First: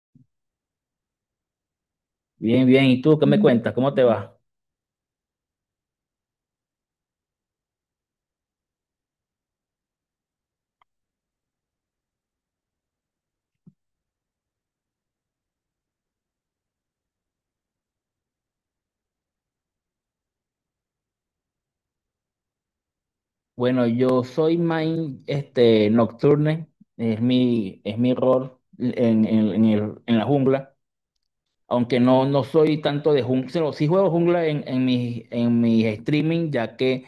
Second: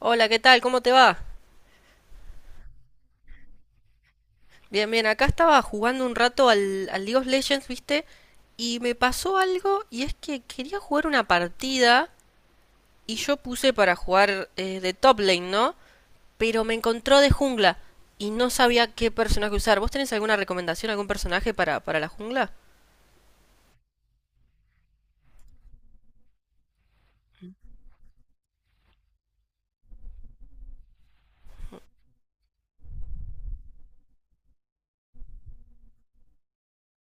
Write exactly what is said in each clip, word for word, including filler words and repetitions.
Hola, ¿qué tal? ¿Cómo te va? Bien, bien. ¿Y tú qué me cuentas? ¿Cómo te va? Bien, bien, acá estaba jugando un rato al, al League of Legends, ¿viste? Y me pasó algo y es que quería jugar una partida y yo puse para jugar eh, de top lane, ¿no? Pero me encontró de jungla y no sabía qué personaje usar. ¿Vos tenés alguna recomendación, algún personaje para, para la jungla? Bueno, yo soy main este, Nocturne, es mi, es mi rol en, en- en el- en la jungla, aunque no, no soy tanto de jungla, sí juego jungla en, en mis en mis streaming, ya que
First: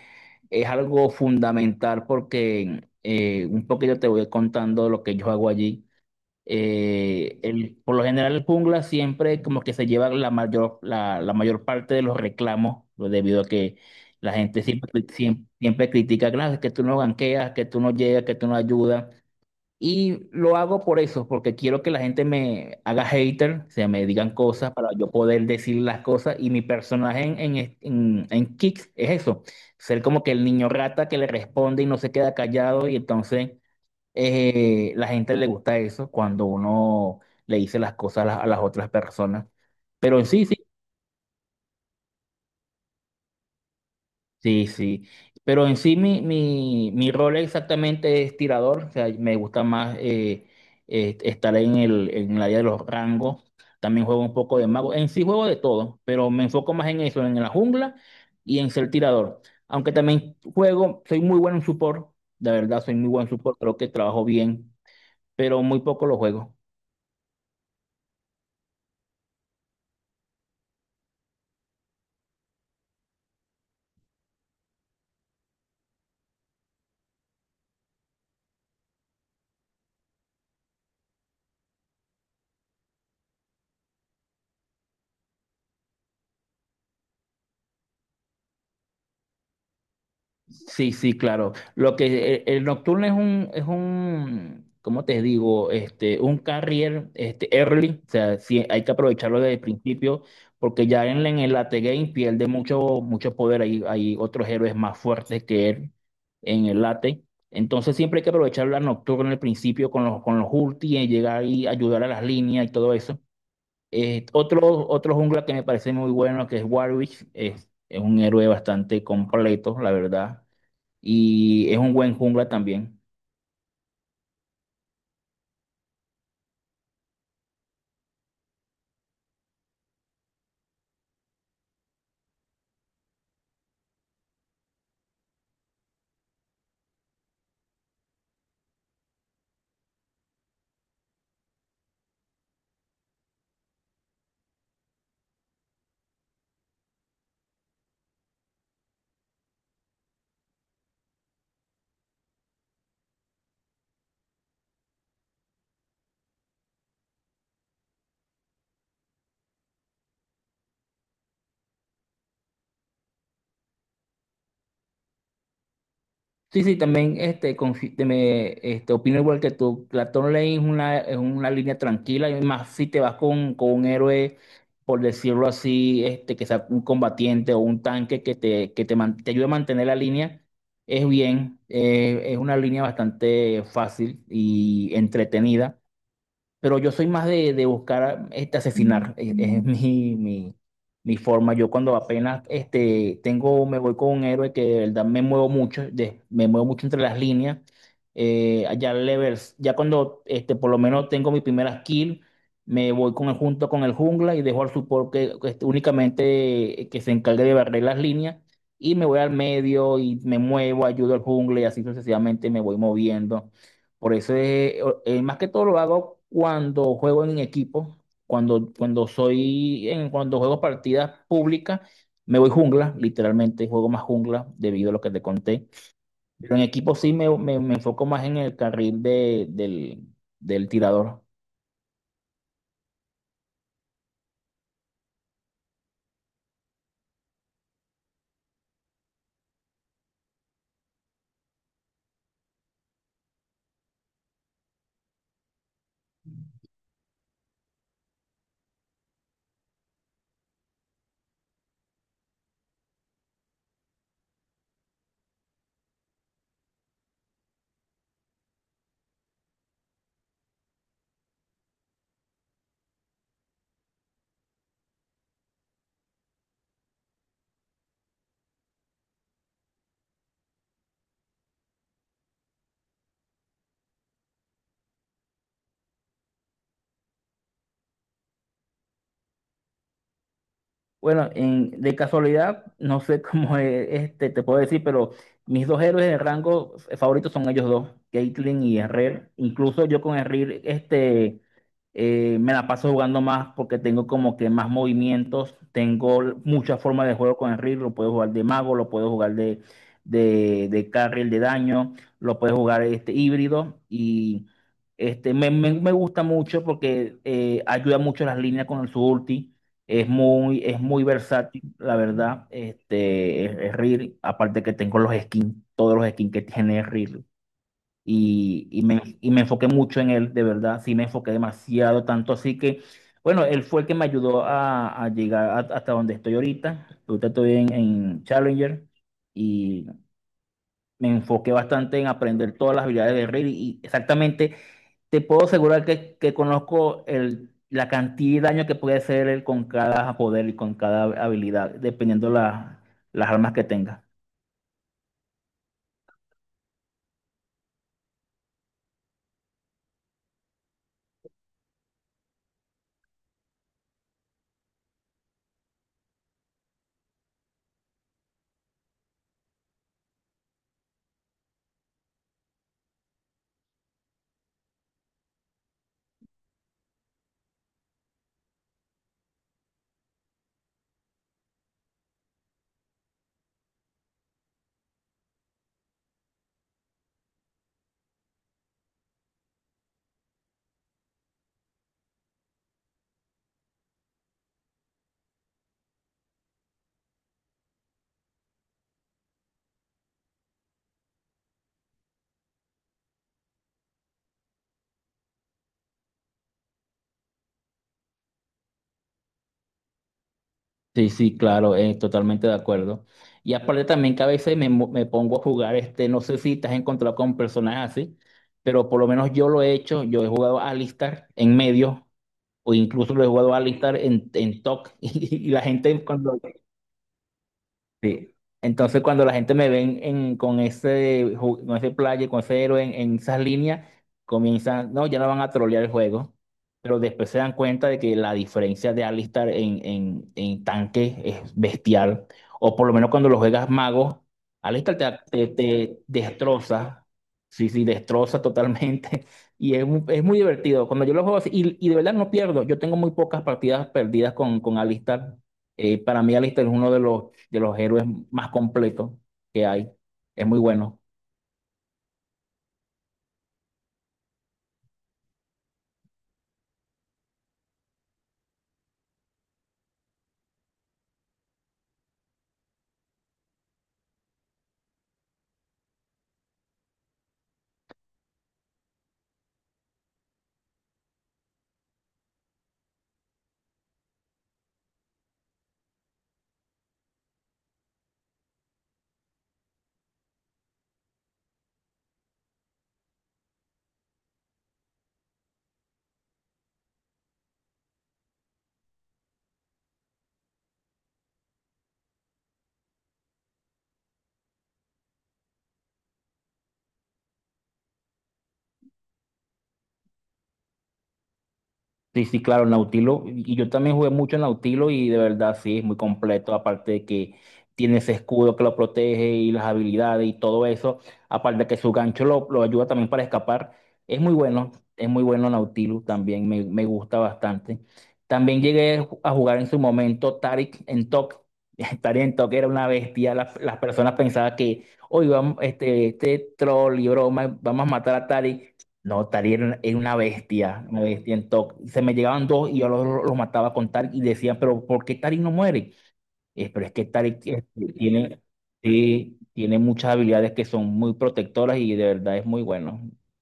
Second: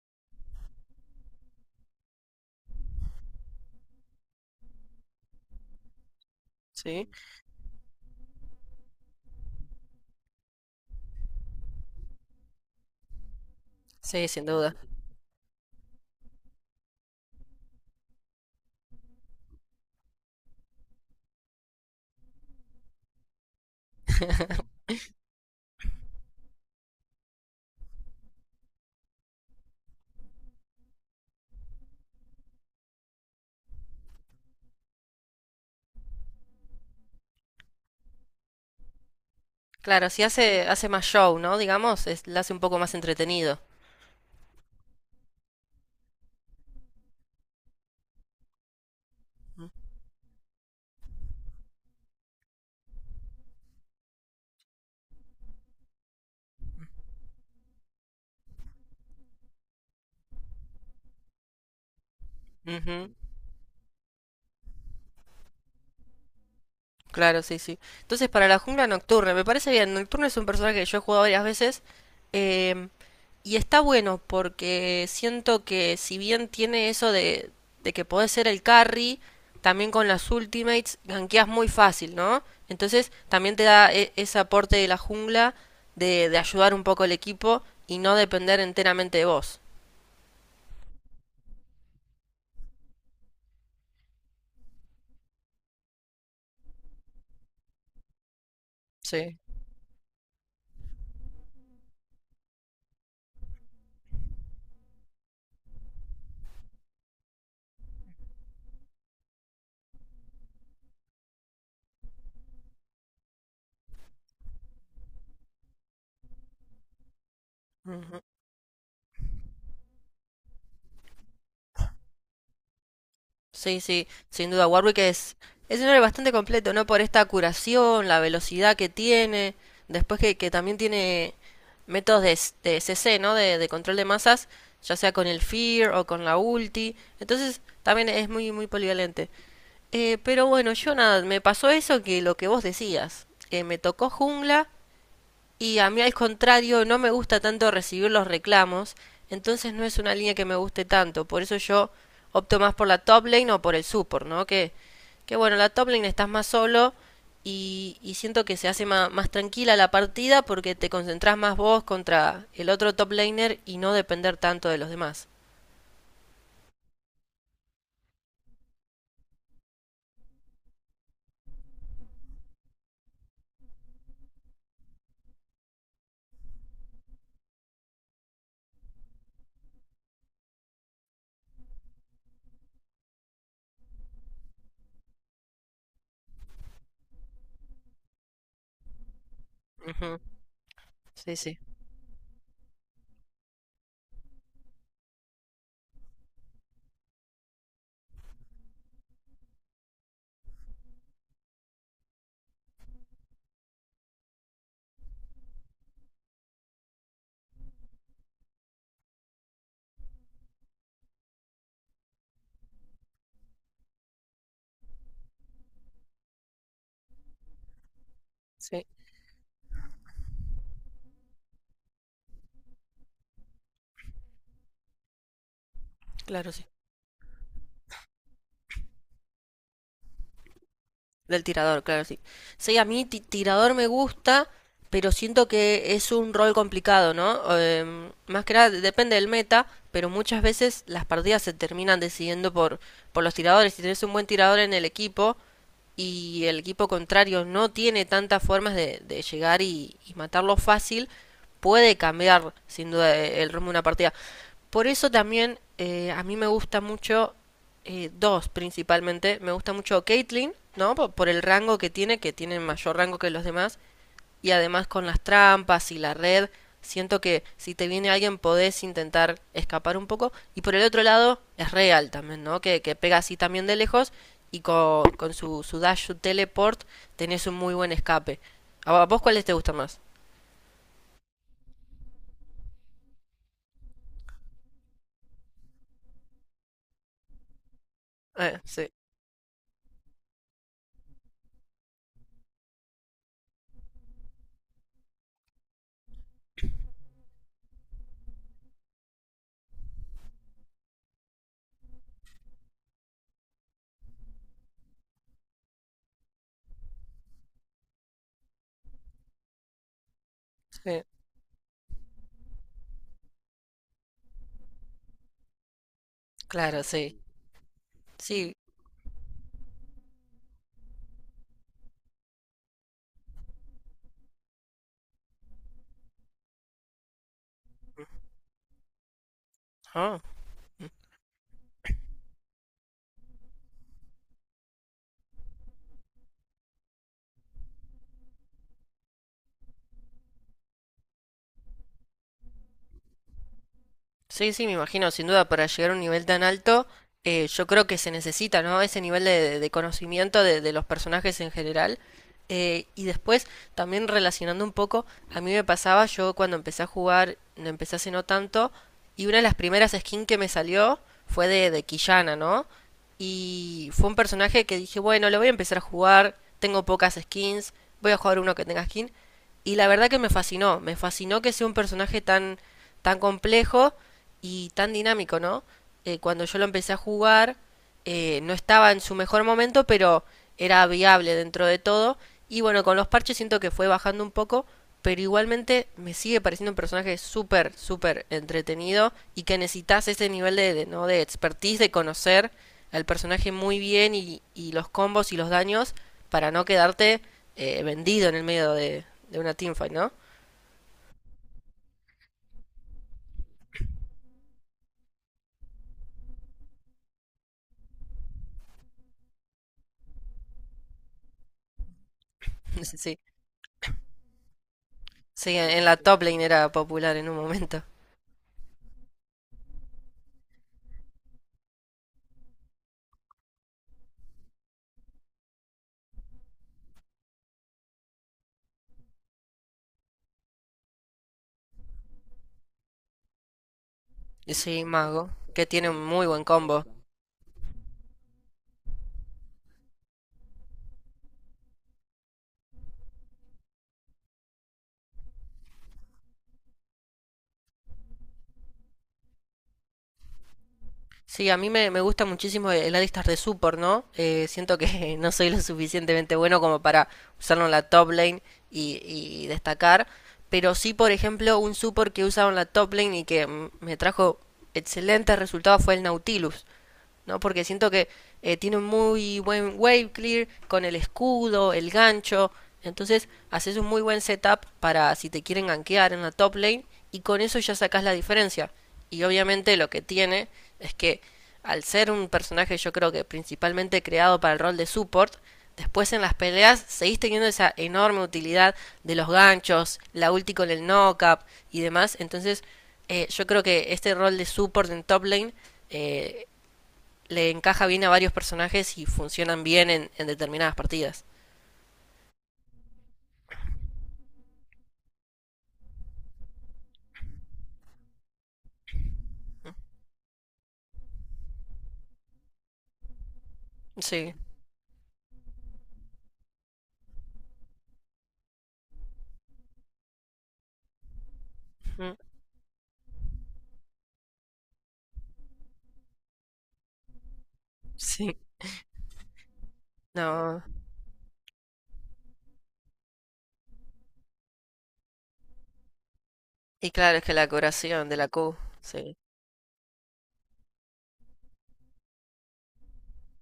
es algo fundamental porque eh, un poquito te voy contando lo que yo hago allí. Sí. Eh, el, por lo general el jungla siempre como que se lleva la mayor, la, la mayor parte de los reclamos, pues, debido a que Sí, la sin gente duda. siempre, siempre, siempre critica: "Claro, es que tú no ganqueas, que tú no llegas, que tú no ayudas". Y lo hago por eso, porque quiero que la gente me haga hater, o sea, me digan cosas para yo poder decir las cosas. Y mi personaje en, en, es- en, en Kick es eso, ser como que el niño rata que le responde y no se queda callado y entonces... Eh, la gente le gusta eso cuando uno le dice las cosas a las, a las otras personas. Claro, Pero si en sí, sí, hace, hace más show, ¿no? Digamos, es, la hace un poco más entretenido. sí, sí. Pero en sí mi, mi, mi rol exactamente es tirador. O sea, me gusta más eh, eh, estar en el, en el área de los rangos. También juego un poco de mago. En sí juego de todo, pero me enfoco más en eso, en la jungla y en ser tirador. Aunque también juego, soy muy bueno en support. De verdad, soy muy buen support. Creo que trabajo bien, pero muy poco lo juego. Claro, sí, sí. Entonces, para la jungla Nocturne, me parece bien. Nocturne es un personaje que yo he jugado varias veces. eh, y está bueno porque siento que, si bien tiene eso de, de que podés ser el carry, también con las ultimates gankeas muy fácil, ¿no? Entonces, también te da e- ese aporte de la jungla de, de ayudar un poco al equipo y no depender enteramente de vos. Sí, sí, claro. Lo que eh, el, Nocturne es un, es un, ¿cómo te digo? Este, un carrier, este, early. O sea, sí, hay que Sí. aprovecharlo desde el principio, porque ya en, en el late game pierde mucho, mucho poder. Hay, hay otros héroes más fuertes que él en el late. Entonces siempre hay que aprovechar la Nocturne al principio con los, con los ulti, y llegar y ayudar a las líneas y todo eso. Eh, otro, otro jungla que me parece muy bueno, que es Warwick, es, es un héroe bastante completo, la verdad, y es un buen jungla también. Sí, sí, sin duda. Warwick es, es un héroe bastante completo, ¿no? Por esta curación, la velocidad que tiene, después que, que también tiene métodos de, s- de C C, ¿no? De, de control de masas, ya sea con el Fear o con la ulti. Entonces, también es muy, muy polivalente. Eh, pero bueno, yo nada, me pasó eso que lo que vos decías. Eh, me tocó jungla y a mí al contrario, no me gusta tanto recibir los reclamos, entonces no es una línea que me guste tanto, por eso yo opto más por la top lane o por el support, ¿no? Que, que bueno, la top lane estás más solo y, y siento que se hace más más, tranquila la partida porque te concentrás más vos contra el otro top laner y no depender tanto de los demás. Sí, sí, también este, confi- te me, este, opino igual que tú. La Claton Lane es una, es una, línea tranquila, y más si te vas con, con un héroe, por decirlo así, este, que sea un combatiente o un tanque que te, que te, man- te ayude a mantener la línea, es bien, eh, es una línea bastante fácil y entretenida. Pero yo soy más de, de, buscar este, asesinar. Es, es mi, Ujú. mi, mi Sí, forma. sí. Yo cuando apenas este, tengo, me voy con un héroe que de verdad me muevo mucho, de- me muevo mucho entre las líneas. Eh, allá levels, ya cuando este, por lo menos tengo mi primera kill, me voy con el, junto con el jungla y dejo al support que, que este, únicamente eh, que se encargue de barrer las líneas. Y me voy al medio y me muevo, ayudo al jungla y así sucesivamente me voy moviendo. Por eso es, o- eh, más que todo lo hago cuando juego en equipo, cuando, Sí, cuando soy en, cuando juego partidas públicas, me voy jungla, literalmente juego más jungla debido a lo que te conté. claro, Pero en sí. equipo sí me, me- me enfoco más en el carril de- del, del tirador. Del tirador, claro, sí. Sí, a mí ti- tirador me gusta, pero siento que es un rol complicado, ¿no? Em, más que nada depende del meta, pero muchas veces las partidas se terminan decidiendo por, por los tiradores. Si tenés un buen tirador en el equipo, y el equipo contrario no tiene tantas formas de, de llegar y, y matarlo fácil, puede cambiar sin duda e, el rumbo de una partida. Por eso también eh, a mí me gusta mucho, eh, dos principalmente, me gusta mucho Caitlyn, ¿no? Por, por el rango que tiene, que tiene mayor rango que los demás y además con las trampas y la red, siento que si te viene alguien podés intentar escapar un poco. Y por el otro lado, es real también, ¿no? Que, que pega así también de lejos y con, con su, su dash, su teleport, tenés un muy buen escape. ¿A vos cuáles te gustan más? Bueno, en- de casualidad, no sé cómo es, este, te puedo decir, pero mis dos héroes de rango eh, favoritos son ellos dos, Eh, Caitlyn y Sí, Herrera. Incluso yo con Herrera, este. Eh, me la paso jugando más porque tengo como que más movimientos, tengo l- muchas formas de juego con el reel. Lo puedo jugar de mago, lo puedo jugar de, de, de, carril de daño, lo puedo jugar este híbrido, y este, me, me- me gusta mucho porque eh, ayuda mucho las líneas con su ulti, es muy, es sí, muy versátil, la verdad. Este, es, es reel, aparte que tengo los skins, todos los skins que tiene claro, sí. reel, Sí, y, y me, y me enfoqué mucho en él, de verdad, sí me enfoqué demasiado, tanto así que, bueno, él fue el que me ayudó a, a llegar a- hasta donde estoy ahorita. Ahorita estoy en, en Challenger y ah, me enfoqué bastante en aprender todas las habilidades de Raid y exactamente te puedo asegurar que, que conozco el, la cantidad de daño que puede hacer él con cada poder y con cada habilidad, dependiendo la- las armas que tenga. sí, sí, me imagino, sin duda, para llegar a un nivel tan alto, eh, yo creo que se necesita, ¿no? Ese nivel de, de conocimiento de, de los personajes en general. Eh, y después, también relacionando un poco, a mí me pasaba, yo cuando empecé a jugar, no empecé hace no tanto, y una de las primeras skins que me salió fue de, de Quillana, ¿no? Y fue un personaje que dije, bueno, lo voy a empezar a jugar, tengo pocas skins, voy a jugar uno que tenga skin. Y la verdad que me fascinó, me fascinó que sea un personaje tan, tan complejo y tan dinámico, ¿no? Eh, cuando yo lo empecé a jugar, eh, no estaba en su mejor momento, pero era viable dentro de todo. Y bueno, con los parches siento que fue bajando un poco, pero igualmente me sigue pareciendo un personaje súper, súper entretenido y que necesitas ese nivel de, de- ¿no? De expertise, de conocer al personaje muy bien y, y los combos y los daños para no quedarte eh, vendido en el medio de, de una teamfight, ¿no? Sí, sí, claro, eh, totalmente de acuerdo. Y aparte también que a veces me, mo- me pongo a jugar, este, no sé si te has encontrado con personajes así, pero por lo menos yo lo he hecho. Yo he jugado a Alistar en medio, o incluso Sí, lo he jugado a Alistar en, en TOC, y, sí, la en en la gente top cuando. lane era popular en un momento. Sí. Entonces, cuando la gente me ven en- con ese, ju- con ese player, con ese héroe en, en esas líneas, comienzan, no, ya no van a trolear el juego, pero después se dan cuenta de que la diferencia de Alistar en, en, en tanque es bestial, o por lo menos cuando lo juegas mago, Sí, Alistar te, mago, te, que tiene te un muy buen combo. destroza, sí, sí, destroza totalmente, y es, mu- es muy divertido. Cuando yo lo juego así, y, y de verdad no pierdo. Yo tengo muy pocas partidas perdidas con, con Alistar. Eh, para mí Alistar es uno de los de los héroes más completos que hay. Es muy bueno. Sí, a mí me, me gusta muchísimo el el Alistar de support, ¿no? Eh, siento que no soy lo suficientemente bueno como para usarlo en la top lane y, y destacar, pero sí, por ejemplo, un support que usaba en la top lane y que mm, me trajo excelentes resultados fue el Nautilus. ¿No? Porque siento que eh, tiene un muy buen wave clear con el escudo, el gancho. Entonces haces un muy buen setup para si te quieren gankear en la top lane y con eso ya sacas la diferencia. Y obviamente lo que tiene es que al ser un personaje yo creo que principalmente creado para el rol de support, después en las peleas seguís teniendo esa enorme utilidad de los ganchos, la ulti con el knock-up y demás. Entonces eh, yo creo que este rol de support en top lane eh, le encaja bien a varios personajes y funcionan bien en, en determinadas partidas. Sí, sí, claro, Nautilo. Y yo también jugué mucho en Nautilo y de verdad sí, es muy completo. Aparte de que tiene ese escudo que lo protege y las habilidades y todo eso. Aparte de que su gancho lo, lo ayuda también para escapar. Es muy Sí. bueno, es muy bueno Nautilus también, me, me gusta bastante. También llegué a jugar en su momento Taric en Tok. Mm. Taric en Tok era una bestia. Las, las personas pensaban que, hoy vamos, este, este troll y broma, vamos a matar a Sí. Taric. No, Tari era una, era una, No. bestia, una bestia en TOC. Se me llegaban dos y yo los, los mataba con Tari y decían: pero ¿por qué Tari no muere? Eh, pero Y es que claro, es que Tarik la eh, curación de la tiene, Q. Sí. sí, tiene muchas habilidades que son muy protectoras y de verdad es muy bueno.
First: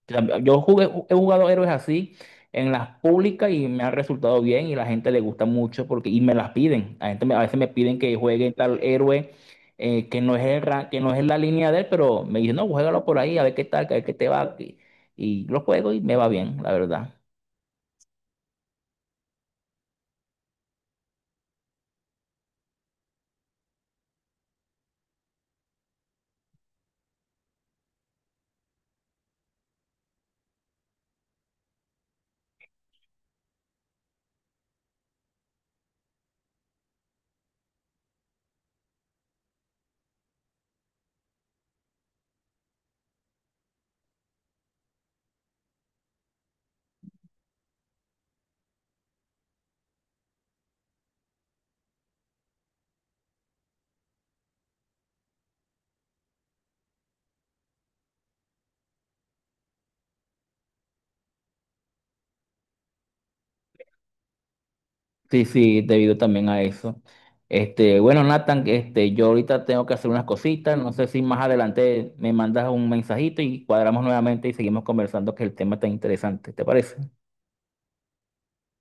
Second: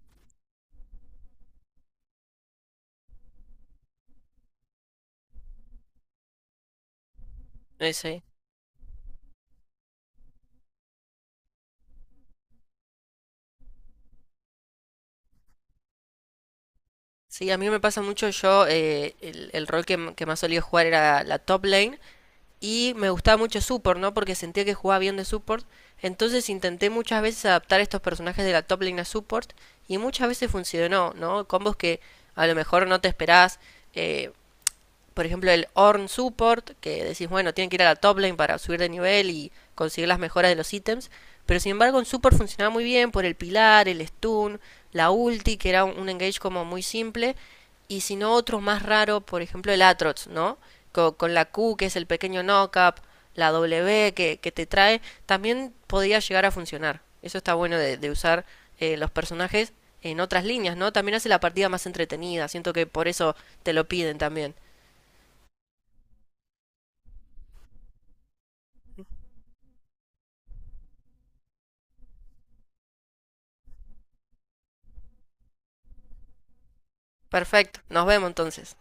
O sea, Yo jugué, he jugado héroes así en las públicas y me ha resultado bien y la gente le gusta mucho porque, y me las piden. La gente me- a veces me Eh, piden que sí. juegue tal héroe, eh, que no es el ra- que no es la línea de él, pero me dicen: no, juégalo por ahí, a ver qué tal, a ver qué te va. Y, y lo juego y me va bien, la verdad. Sí, a mí me pasa mucho. Yo, eh, el, el rol que, m- que más solía jugar era la top lane. Y me gustaba mucho support, ¿no? Porque sentía que jugaba bien de support. Entonces intenté muchas veces adaptar estos personajes de la top lane a support. Y muchas veces funcionó, ¿no? Combos que a lo mejor no te esperás. eh, por ejemplo, el Orn Support, que decís, bueno, tienen que ir a la top lane para subir de nivel y conseguir las mejoras de los ítems. Pero sin embargo, en Support funcionaba muy bien por el pilar, el stun, la ulti, que era un, un engage como muy simple. Y si no, otros más raros, por ejemplo, el Atrox, ¿no? Co- Con, la Q, que es el pequeño knockup, la W que, que te trae, también podía llegar a funcionar. Eso está bueno de, de usar eh, los personajes en otras líneas, ¿no? También hace la partida más entretenida. Siento que por eso te lo piden también. Sí, sí, debido también a eso. Este, bueno, Nathan, este, yo ahorita tengo que hacer unas cositas. No sé si más adelante me mandas un mensajito y cuadramos nuevamente y seguimos conversando, que el tema está interesante. ¿Te parece? Perfecto, nos vemos entonces.